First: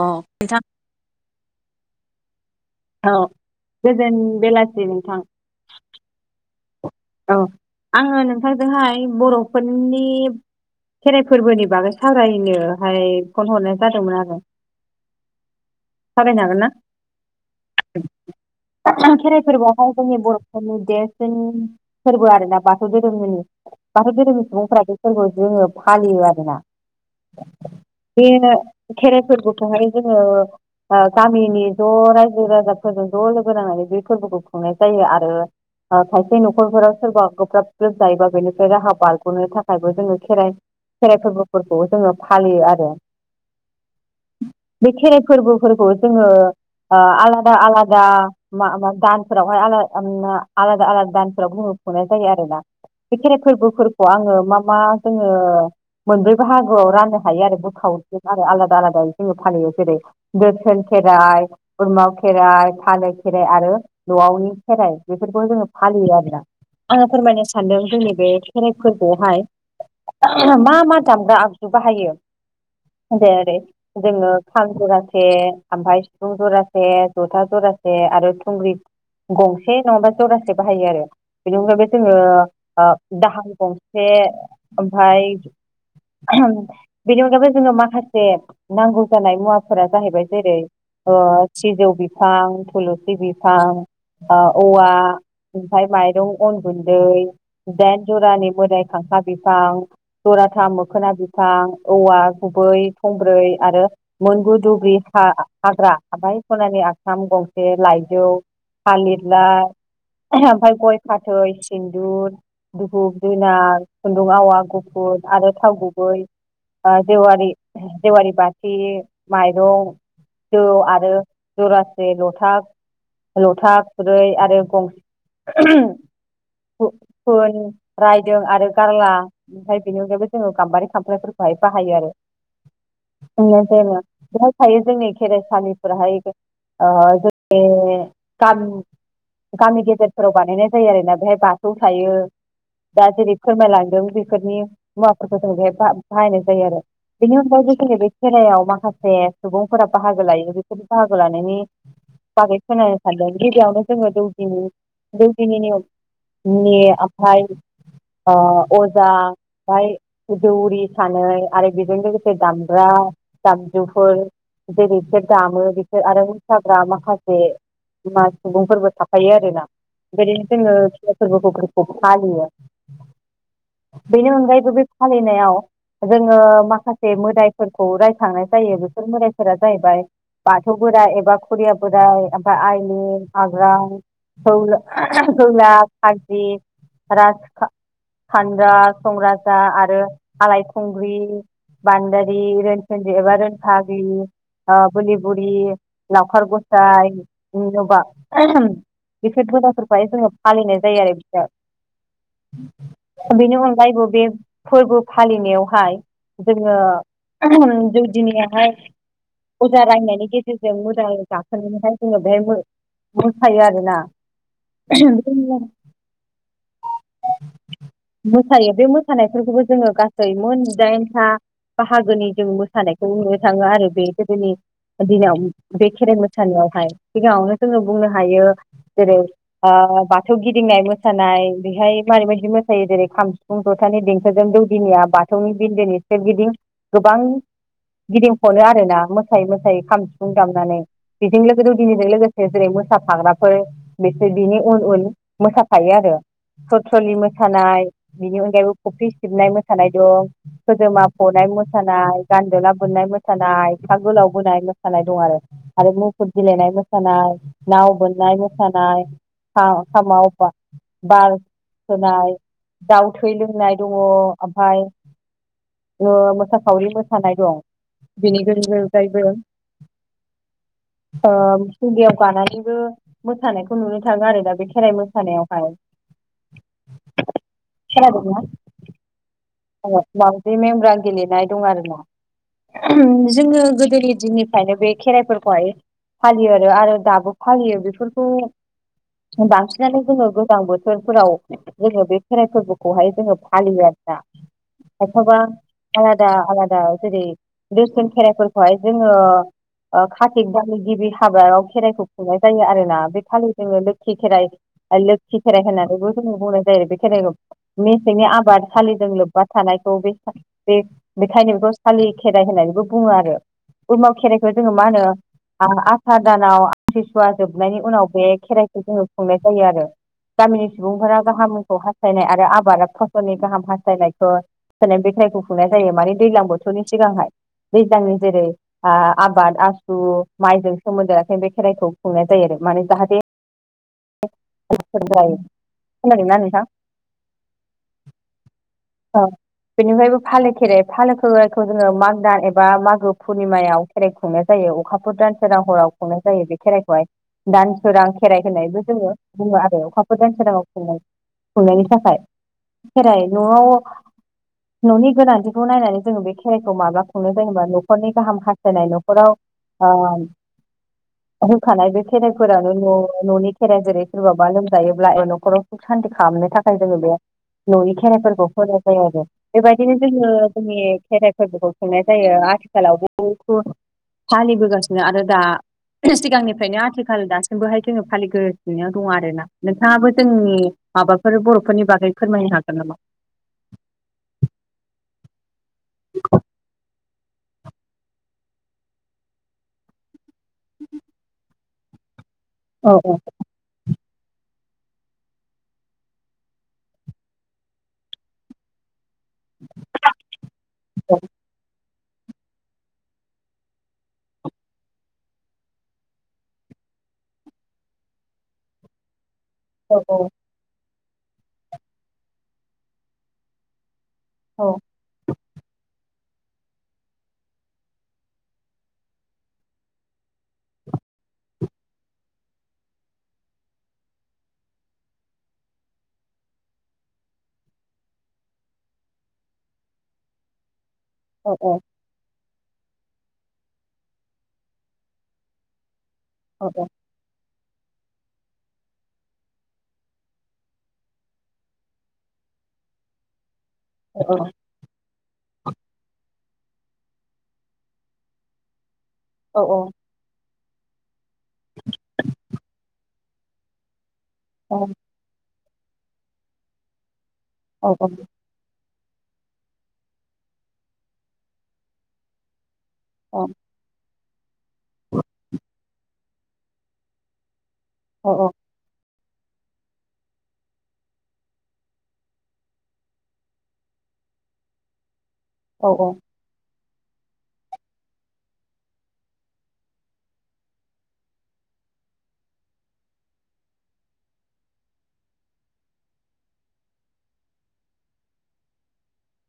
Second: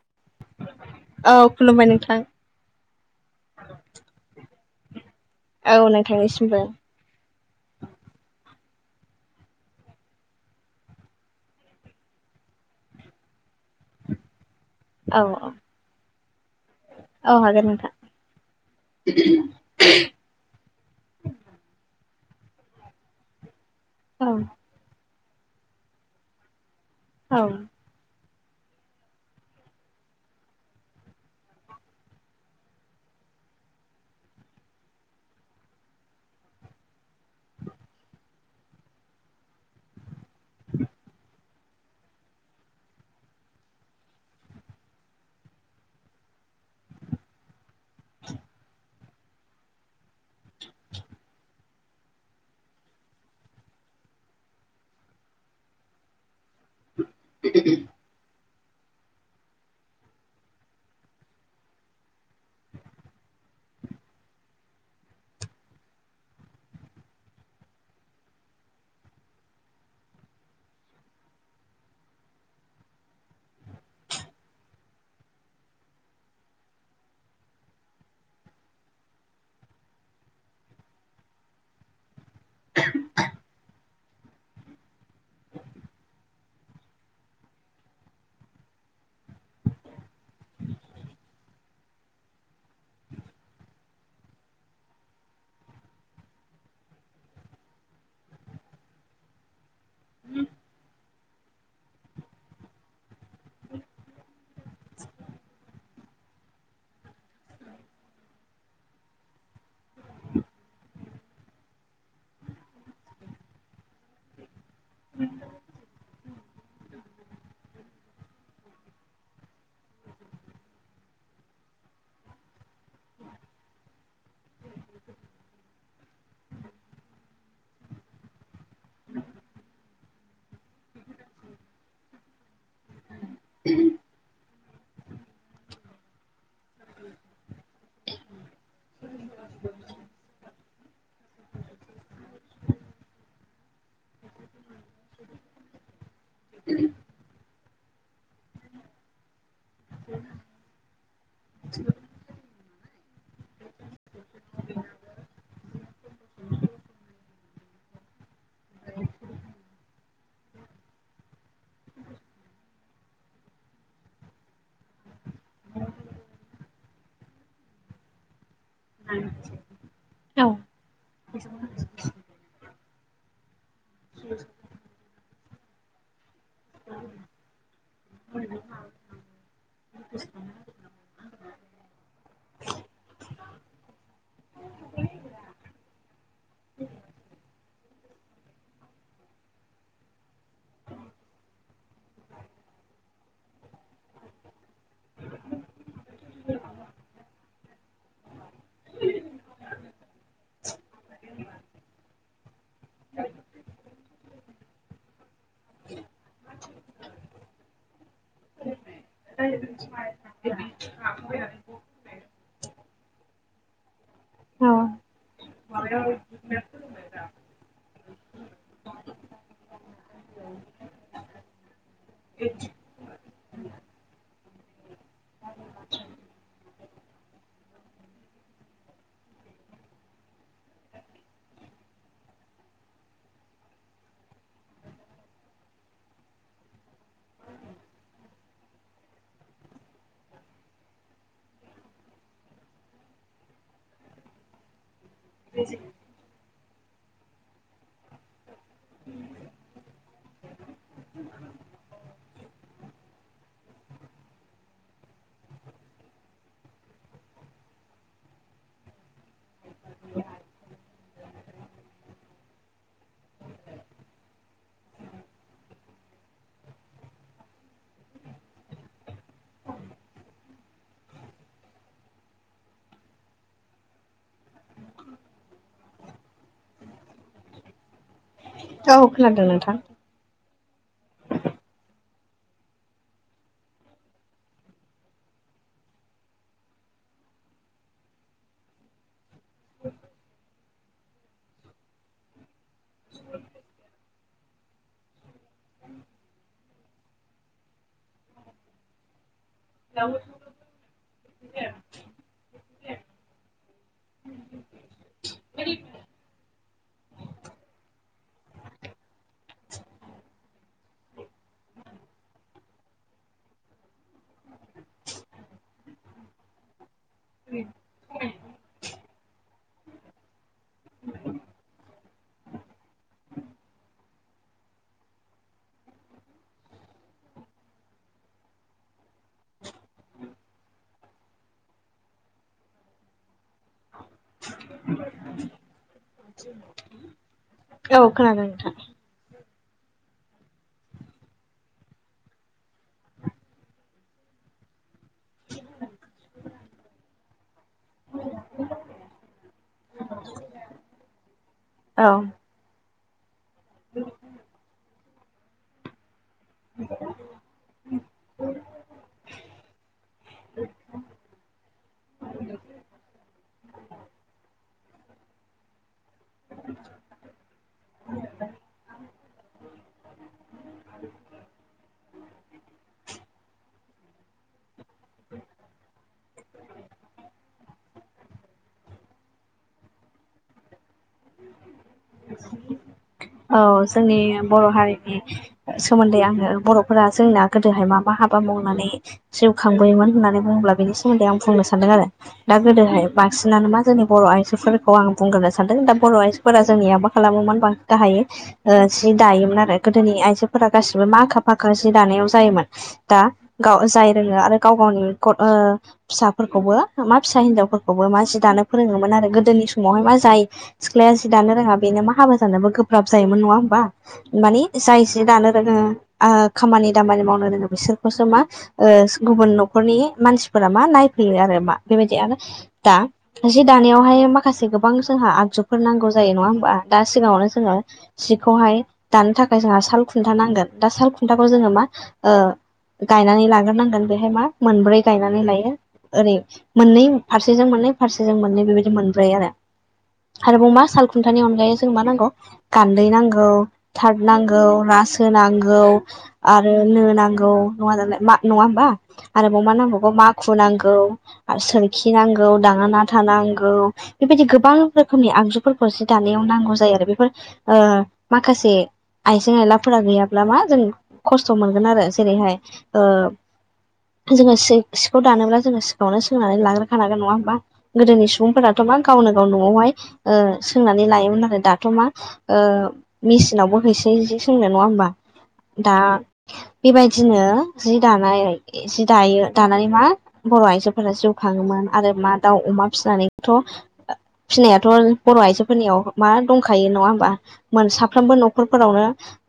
अ खिन्था औ खुलुमबाय नोंथां। औ गोजोन बेलासि नोंथां। औ नों थांनिसिमबो औ आङो नोंथांजोंहाय बर'फोरनि खेराइ फोरबोनि बागै सावरायनो हाय फन हरनाय जादोंमोन आरो औ औ। थाबायनो हागोन ना? औ हागोन नोंथां खेराइ फोरबोआवहाय जोंनि बर'फोरनि देरसिन फोरबो आरोोना बाथौ धोरोमनि ।बाथौ औ धोरोमनि सुबुंफोरा बे फोरबोआव जोङो फालियो आरोना औ। बे खेराइ फोरबोखौहाय जोङो गामिनि ज' रायजो राजाफोरजों ज' लोगो नांनानै बे फोरबोखौ खुंनाय जायो आरो खायसे न' न'खरफोराव सोरबा गोब्राब ग्रोब जायोबा बेनिफ्राय राहा बारग'नो थाखायबो जोङो खेराइ खेराइ फोरबो फोरखौ जोङो फालियो आरो बे खेराइ फोरबोफोरखौ जोङो आलादा आलादा दा मा दान्सावाय आला आलादा आलादाान्स नाय जायो आरोना बे खेराइ फोरबोफोरखौ आङो मा मा जोङो मोन बाहागोआव राननो हायो आरो बखार आरो आलादा आलादायै जोङो फालियो जेरै बोथोन खेराइ बोरमा खेराइ फालो खेराइ आरो न'आवनि खेराइ बेफोरखौ जोङो फालियो आरो आङो फोरमायनो सानदों जोंनि बे खेराइ फोरफोरखौआवहाय मा मा दामग्रा आगजु बाहायो? जै जोङो खाम जरासे ओमफाय सिफुं जरासे जथा जरासे मासे आरो थुंग्रि गंसे नङाबा जरासे बाहायो आरो बिनि अनगायैबो जोङो ओ दाहाम गंसे ओमफाय बेनि अनगायैबो जोंनो माखासे नांगौ जानाय मुवाफोरा जाहैबाय जेरै अ सिजौ बिफां थुलुसि बिफां ओ औवा ओमफाय माइ दुं अन गुन्दै दाइन जरानि मोदाय खांखा बिफां जराथा मोखोना बिफां औवा गुबै थंब्रै आरो मोनगु दुब्रि हाग्रा आाय सनानि आसाम गंसे लाइजौ हालिरला ओमफफ्राय गय फाथै सिन्दुर दुहुप जुनार खुन्दुं आवा ुन आरो थाव गुबै जेवारि जेवारि बथि माइरं जौ आरो जरासे लथा लथा खुरै आरो गंसे ओहम फो-फोन रायदों आरो गारला ओमफाय बेनि अनगायैबो जोङो गाम्बारि खामफ्लायफोरखौहाय बाहायो आरो बुंनाय जायोबा थायो जोंनि खेराइसालिफोराहाय ओ जोंनि गामि गामि गेजेरफोराव बानायनाय जायो आरोना बेहाय बाथौ थायो दा जेरै फोरमायलांदों बेफोरनि मुवाफोरखौ जोंदि एफा बाहायनाय जायो आरो बेनि अनगायै जोंनि बे खेरायाव माखासे सुबुंफोरा बाहागो लायो बेफोरनि बाहागो लानायनि बागै खोनानो सानदों गिबियावनो जोङो दौदिनि दौदिनिनि ओम नि आमफाय ओ अजा ओमफाय दौरि सानै आरो बेजों लोगोसे दामग्रा दामजुफोर ओमफ्राय [inaudible] दामो बिसोर आरो मोसाग्रा माखासे बिमा सुबुंफोरबो थाफायो आरोना बेबायदिनो औ जोङो खेराइ फोरबोखौफोरखौ फालियो बेनि अनगायैबो बे फालिनायाव जोङो माखासे मोदायफोरखौ राय खांनाय जायो बेसोर बोराइफोरा जाहैबाय बाथौ बोराइ एबा खुरिया बोराय ओम आयलि आग्रां सौलो [inaudible] खारजि राजखा फानग्रा संग्राजार आरो आलायखुंग्रि बान्दारि रोसोनदि एबा रोनफाग्लि ओ बोलि बुरि लावखार गसाय इनजबा बेफोर फुदाफोरखौहाय जोङो फालिनाय जायो आरो। बेनि अनगायैबो बे फोरबो फालिनायावहाय जोङो दौदिनियाहाय अजा रायनायनि गेजेरजों मोजां जाखोननानैहाय जोङो बे मो मोसायो आरोना औ उम बेखौ मोसायो बे मोसानायफोरखौबो जोङो गासै मोनजिदाइनथा बाहागोनि जों मोसानायखौ नुनो थाङो आरो बे गोदोनि दिनाव बे खेराइ मोसानायावहाय सिगाङावनो जोङो बुंनो हायो जेरै ओ बाथौ गिदिंनाय मोसानाय बेहाय मारै बायदि मोसायो जेरै खाम सिफुं जथान देंखोजों दौदिनिया बाथौनि बिन्दोनि सोरगिदिं गोबां गिदिंखनो आरोना मोसायै मोसायै खाम सिफुं दामनानै बेजों लोगो दौदिनिजों लोगोसे जेरै मोसाफाग्राफोर बिसोर बिनि उन उन मोसाफायो आरो थथ्रलि मोसानाय बेनि अनगायैबो खफ्रि सिबनाय मोसानाय दं खोजोमा फनाय मोसानाय गानदोबला बोननाय मोसानाया फागगोलाव बोनाय मोसानाय दं आरो आरो मुफुर गेलेनाय मोसानाय नाव बोननाय मोसानाय खा-खामाव बार होनाय दाव थै लोंनाय दङ ओमफाय बो मोसाखावरि मोसानाय दं बेनि गेजेरजों अनगायबो ओ थुगेयाव गानानैबो मोसानायखौ नुनो थाङो आरोना बे खेराइ मोसानायावहाय औ खोनादों नोंथां। [inaudible] माउजि मेमब्रा गेलेनाय दं आरो ना। उम जोङो गोदोनि दिननिफ्रायनो बे खेराइफोरखौहाय फालियो आरो आरो दाबो फालियो बेफोरखौ बांसिनानो जोङो गोजां बोथोरफोराव जोङो बे खेराइ फोरबोखौहाय जोङो फालियो आरोना अथ'बा आलादा-आलादा जेरै दोरसोन खेराइफोरखौहाय जोङो ओ खाथिग दाननि गिबि हाबायाव खेराइखौ खुंनाय जायो आरोना, बे खालि जोङो लोखि खेराइ लोखि खेराइ होननानै खौबो जोङो बुंनाय जायो बे खेराइखौ मेसेंनि आबाद सालिजों लोब बा थानायखौ बे-बे बेखायनो बेखौ सालि खेराइ होननानैबो बुङो आरो उरमा खेराइखौ जोङो मा होनो आ आसार दानाव आथिसुवा जोबनायनि उनाव बे खेराइखौ जोङो खुंनाय जायो आरो गामिनि सुबुंफोरा गाहामखौ हास्थायनाय आरो आबाद फसलनि गाहाम हास्थायनाय खो सान्नय बे खाइखौ खुंनाय जायो माने दैज्लां बोथोरनि सिगांहाय दैज्लांनि जेरै आ आबाद आसु माइजों सोमोन्दो लाखिना बे खेराइखौ खुंनाय जायो आरो माने जाहाथे [unintelligible] जायी औ खोनादों नोंथां औ बेनिफ्रायबो फालो खेराइ फालो खेराइखौ जोङो माग दान एबा मागो पुर्निमायाव खेराइ खुंनाय जायो। अखाफोर दानसे दां हराव खुंनाय जायो बे खेराइखौहाय दान सोरां खेराइ होनायबो जोङो बुङो आरो अखाफोर दान सोरांआव खुंनाय खुंनायनि औ थाखाय खेराइ न'आव न'नि गोनांथिखौ नायनानै जोङो बे खेराइखौ माब्ला खुंनो जेनेबा न'खरनि गाहाम हास्थायनाय न'खराव अ होखानाय बे खेराइफोरानो न' न'नि खेराइ जेरै सोरबाबा लोमजायोब्ला ए न'खराव हान्थि खालामनो थाखाय जोङो बे न'यनि खेराइफोरखौ होनाय जायो आरो बेबायदिनो जोङो जोंनि खेराइ फोरखौबो खुंनाय जायो ।आथिखालावबो फालिबोगासिनो आरो दा सिगांनिफ्रायनो आथिखाल दासिमबोहाय जोङो फालिगोसिनो दङ आरोना नोंथाङाबो जोंनि माबाफोर बर'फोरनि बागै फोरमायनो हागोन नामा? औ जोंनि बर' हारिनि सोमोन्दै आङो बर'फोरा जोंना गोदोहाय मा मा हाब हाबा मावनानै जिउ खांबोयोमोन होननानै बुंब्ला बेनि सोमोन्दै आं बुंनो सानदों आरो दा औ गोदोहाय औ बांसिनानो मा जोंनि बर' आइजोफोरखौ आं बुंग्रोनो सानदों दा बर' आइजोफोरा जोंनियाबा खालामोमोन बांसिन हायो ओ जि दायोमोन आरो गोदोनि आइजोफोरा गासिबो मा आखा फाखा बिदि दानायाव जायोमोन दा गाव जाय रोङो आरो गाव गावनि कट ओ फिसाफोरखौबो मा फिसा हिनजावफोरखौबो मा जि दानो फोरोङोमोन आरो गोदो गोदोनि औ समावहाय मा जाय सिख्लाया जि दानो रोङा बेनो मा हाबा जानोबो गोब्राब जायोमोन नङा होमबा औ मानिजायसेो दानो रोङो आ खामानि दामानि मावनो रोङो बिसोरखौसो मा गुबुन न'खरनि मानसि फोरा मा नायफैयो आरो मा बेबायदि आरो दा जि दानायावहाय माखासे गोबां जोंहा आग- जुफोर नांगौ जायो नङा होमबा दा सिगाङावनो जोङो जिखौहाय दानो थाखाय जोंहा साल खुन्था नांगोन दा साल खुन्थाखौ औ जोङो औ मा ओ गायनानै लाग्रोनांगोन बेहाय मा मोनब्रै गायनानै लायो ओरै औ मोननै फारसे फारसेजों मोननै फारसेजों मोननै बेबायदि मोनब्रै आरो आरोब मा साल खुन्थानि अनगायै जों मा नांगौ गान्दै नांगौ औ थारद नांगौ रासो- सो नांगौ आरो नो नांगौ नङा दालाय मा नङा होमबा? औ आरोबाव मा नांबावगौ मा- खुुनांगौ आरो सोरखि नांगौ दाङा नाथा नांगौ बेबायदि गोबां औ रोखोमनि आगजुफोरखौ जि दानायाव नांगौ जायो आरो बेफोर ओ औ औ माखासे आइजें आयलाफोरा गैयाब्ला मा जों खस्थ' मोनगोन आरो जेरैहाय- ओ औ जोङो सो सि सिखौ दानोब्ला जोङो सिगावनो सोंनानै लाग्रोखानांगोन नङा होमबा गोदोनि औ सुबुंफोराथ' मा गावनो गाव न'आवहाय ओ सोंनानै लायोमोन आरो दाथ' मा ओ मेसिनावबो हैसै जि सोंनो नङा होमबा औ दा बेबायदिनो जि दानाय जि दायो दानानै मा बर' आइजोफोरा जिउ खाङोमोन आरो मा दाउ अमा फिनानैथ' ओ फिनायाथ' बर' आइजोफोरनियाव मा दंखायो यो नङा होमबा मोन साफ्रोमबो नखरफोरावनो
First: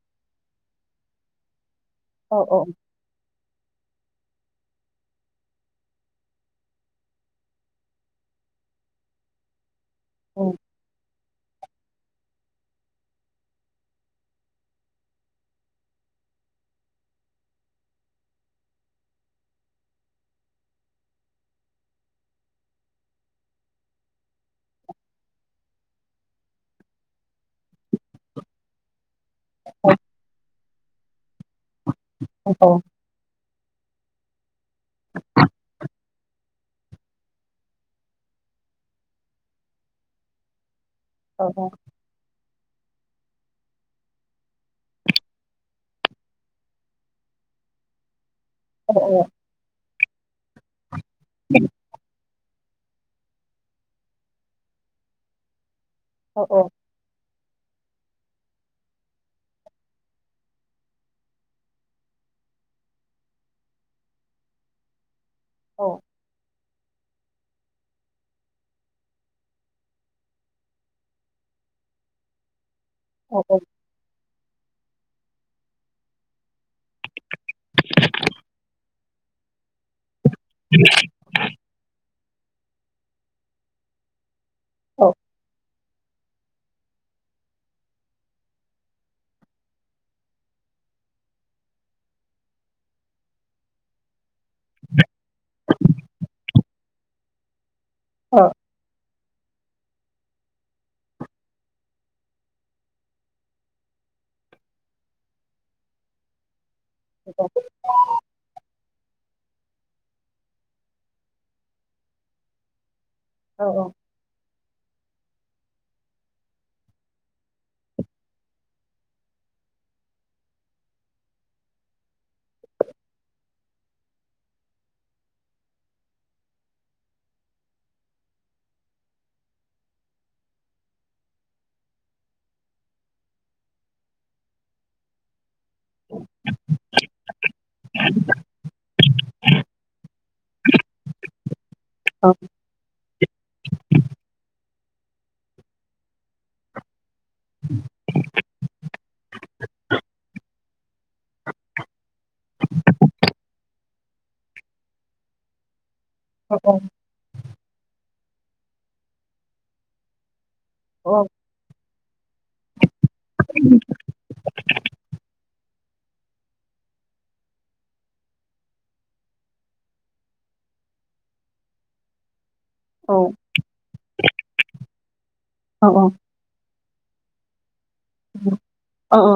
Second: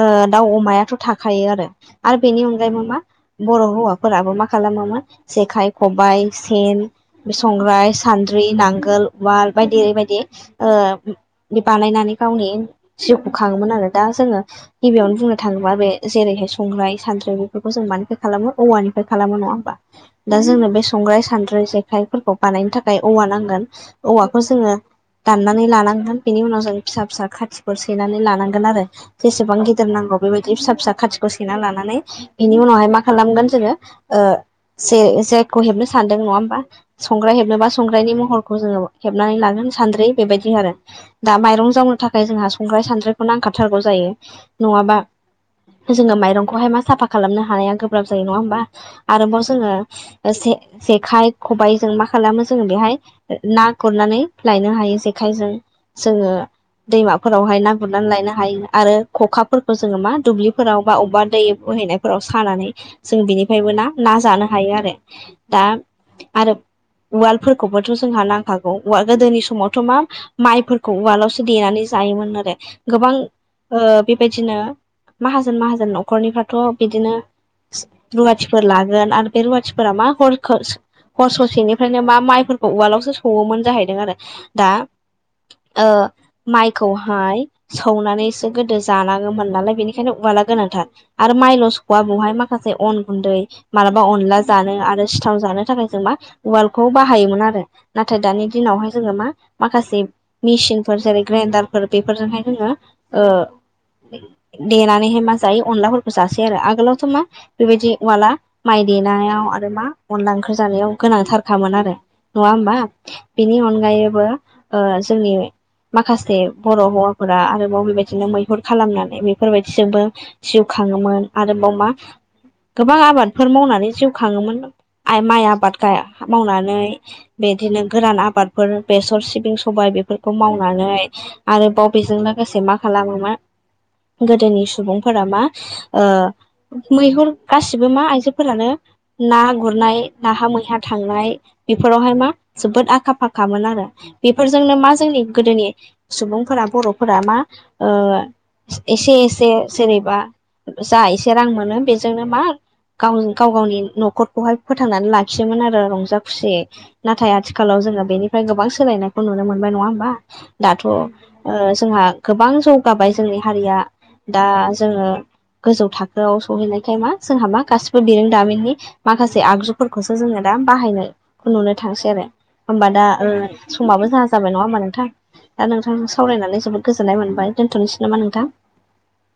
ओ दाउ अमायाथ' थाखायो आरो आरो बेनि औ औ अनगायैबो मा बर' हौवाफोराबो मा खालामोमोन जेखाइ खबाइ सेन बे संग्राय सानद्रि नांगोल उाल बायदि बायदि औ ओ बे बानायनानै गावनि जिउखौ खाङोमोन आरो दा जोङो गिबियावनो बुंनो थाङोब्ला बे जेरैहाय संग्राय सानद्रि बेफोरखौ जों म खालामो औवानिफ्राय खालामो नङा होमबा दा जोंनो बे संग्राय सानद्रि जेखाइफोरखौ बानायनो थाखाय थाखाय औवा नांगोन औवाखौ जोङो दाननानै लानांगोन बेनि उनाव जों फिसा फिसा खाथि सैनानै लानांगोन आरो जेसेबां गिदिर नांगौ बेबायदि फिसा फिसा खाथिखौ सैना लाना माने बिनि उनावहाय मा खालामगोन जो जे जेखौ हेबनो सानदों नङा होमबा संग्राय हेबनोबा संग्रानि महरखौ जोङो हेबनानै लागोन। सानद्रि बेबायदि आरो दा मायरं जावनो थाखाय जोंहा स संग्राय सानद्रिखौ नांखारथारगौ जायो नङाबा जोङो माइरंखौहाय मा साफा खालामनो हाया गोब्राब जायो नङा होम बा आरोबाव जोङो जे जेखाय खबाइ जों मा खालामो जोङो बेहाय ना गुरनानै लायनो हायो जेखायजों। जोङो दैमा फोरावहाय ना गुरनानै लायनो हायो आरो खखाफोरखौ जोङो मा दुब्लिफोराव बा अबबा दै बोहैनायफोराव। सानानै जों बिनिफ्रायबो ना ना जानो हायो आरो दा आरो उवालफोरखौबोथ' जोंहा नांखागौ उवाल गोदोनि समावथ' मा माइफोरखौ उवालावसो देनानै जायोमोन आरो गोबां ओ बे बेबायदिनो माहाजोन माहाजोन न'खरनिफ्रायथ' बिदिनो रुवाथिफोर लागोन आरो बे रुवाथिफोरा मा हर हर ससेनिफ्रायनो मा माइफोरखौ उवालावसो सौवोमोन जाहैदों आरो। दा ओ माइ खौहाय सौनानैसो गोदो जानाङोमोन नालाय बेनिखायनो उवला गोनांथार आरो माइ ल' सौवा बेवहाय माखासे अन गुन्दै मालाबा अनला जानो आरो सिथाव जानो थाखाय जों मा उवाल खौ बाहायोमोन आरो नाथाय दानि दिनावहाय जोङो मा माखासे मेसिनफोर जेरै ग्रैइनडार। फोर बेफोरजोंहाय जोङो ओ देनानैहाय मा जायो अनलाफोरखौ जासै आरो आगोलाव बेबायदि उवाला माइ देनायाव आरो मा अनला ओंखार जानायाव गोनांथारखामोन आरो नङा होमबा। बिनि अनगायैबो ओ जोंनि माखासे बर' हौवाफोरा आरोबाव बेबायदिनो मैहुर खालामनानै बेफोरबायदिजोंबो जिउ खाङोमोन आरो। मा गोबां आबादफोर मावनानै जिउ खाङोमोन। आइ माइ आबाद मावनानै बिदिनो गोरान आबादफोर बेसर सिबिं सबाय बेफोरखौ मावनानै आरोबाव बेजों लोगोसे मा खालामोन गोदोनि सुबुंफोरा मा ओ मैहुर गासिबो मा आइजोफोरानो ना गुरनाय नाहा मैहा थांनाय। बेफोरावहाय मा जोबोद आखा फाखामोन आरो बेफोरजोंनो मा जोंनि गोदोनि सुबुंफोरा बर'फोरा मा ओ एसे एसे जेरैबा जा एसे रां मोनो बेजोंनो मा गाव गाव गावनि न'खरखौहाय फोथांनानै लाखियोमोन आरो रंजा खुसियै नाथाय आथिखालाव जोङो बेनिफ्राय गोबां सोलायनायखौ नुनो मोनबाय नङा होमबा दाथ' थ' जोंहा गोबां जौगाबाय जोंनि हारिया दा जोङो गोजौ थाखोआव सहैनायखाय मा जोंहा मा गासिबो बिरोंदामिननि माखासे आगजुफोरखौसो जोङो दा दा बाहायनायखौ नुनो थांसै आरो होमबा दा ओ समाबो जा जाबाय नङा होमबा नोंथां। दा औ नोंथांजों सावरायनानै जोबोद गोजोननाय मोनबाय दोनथ'नोसै। नामा नोंथां अ अ।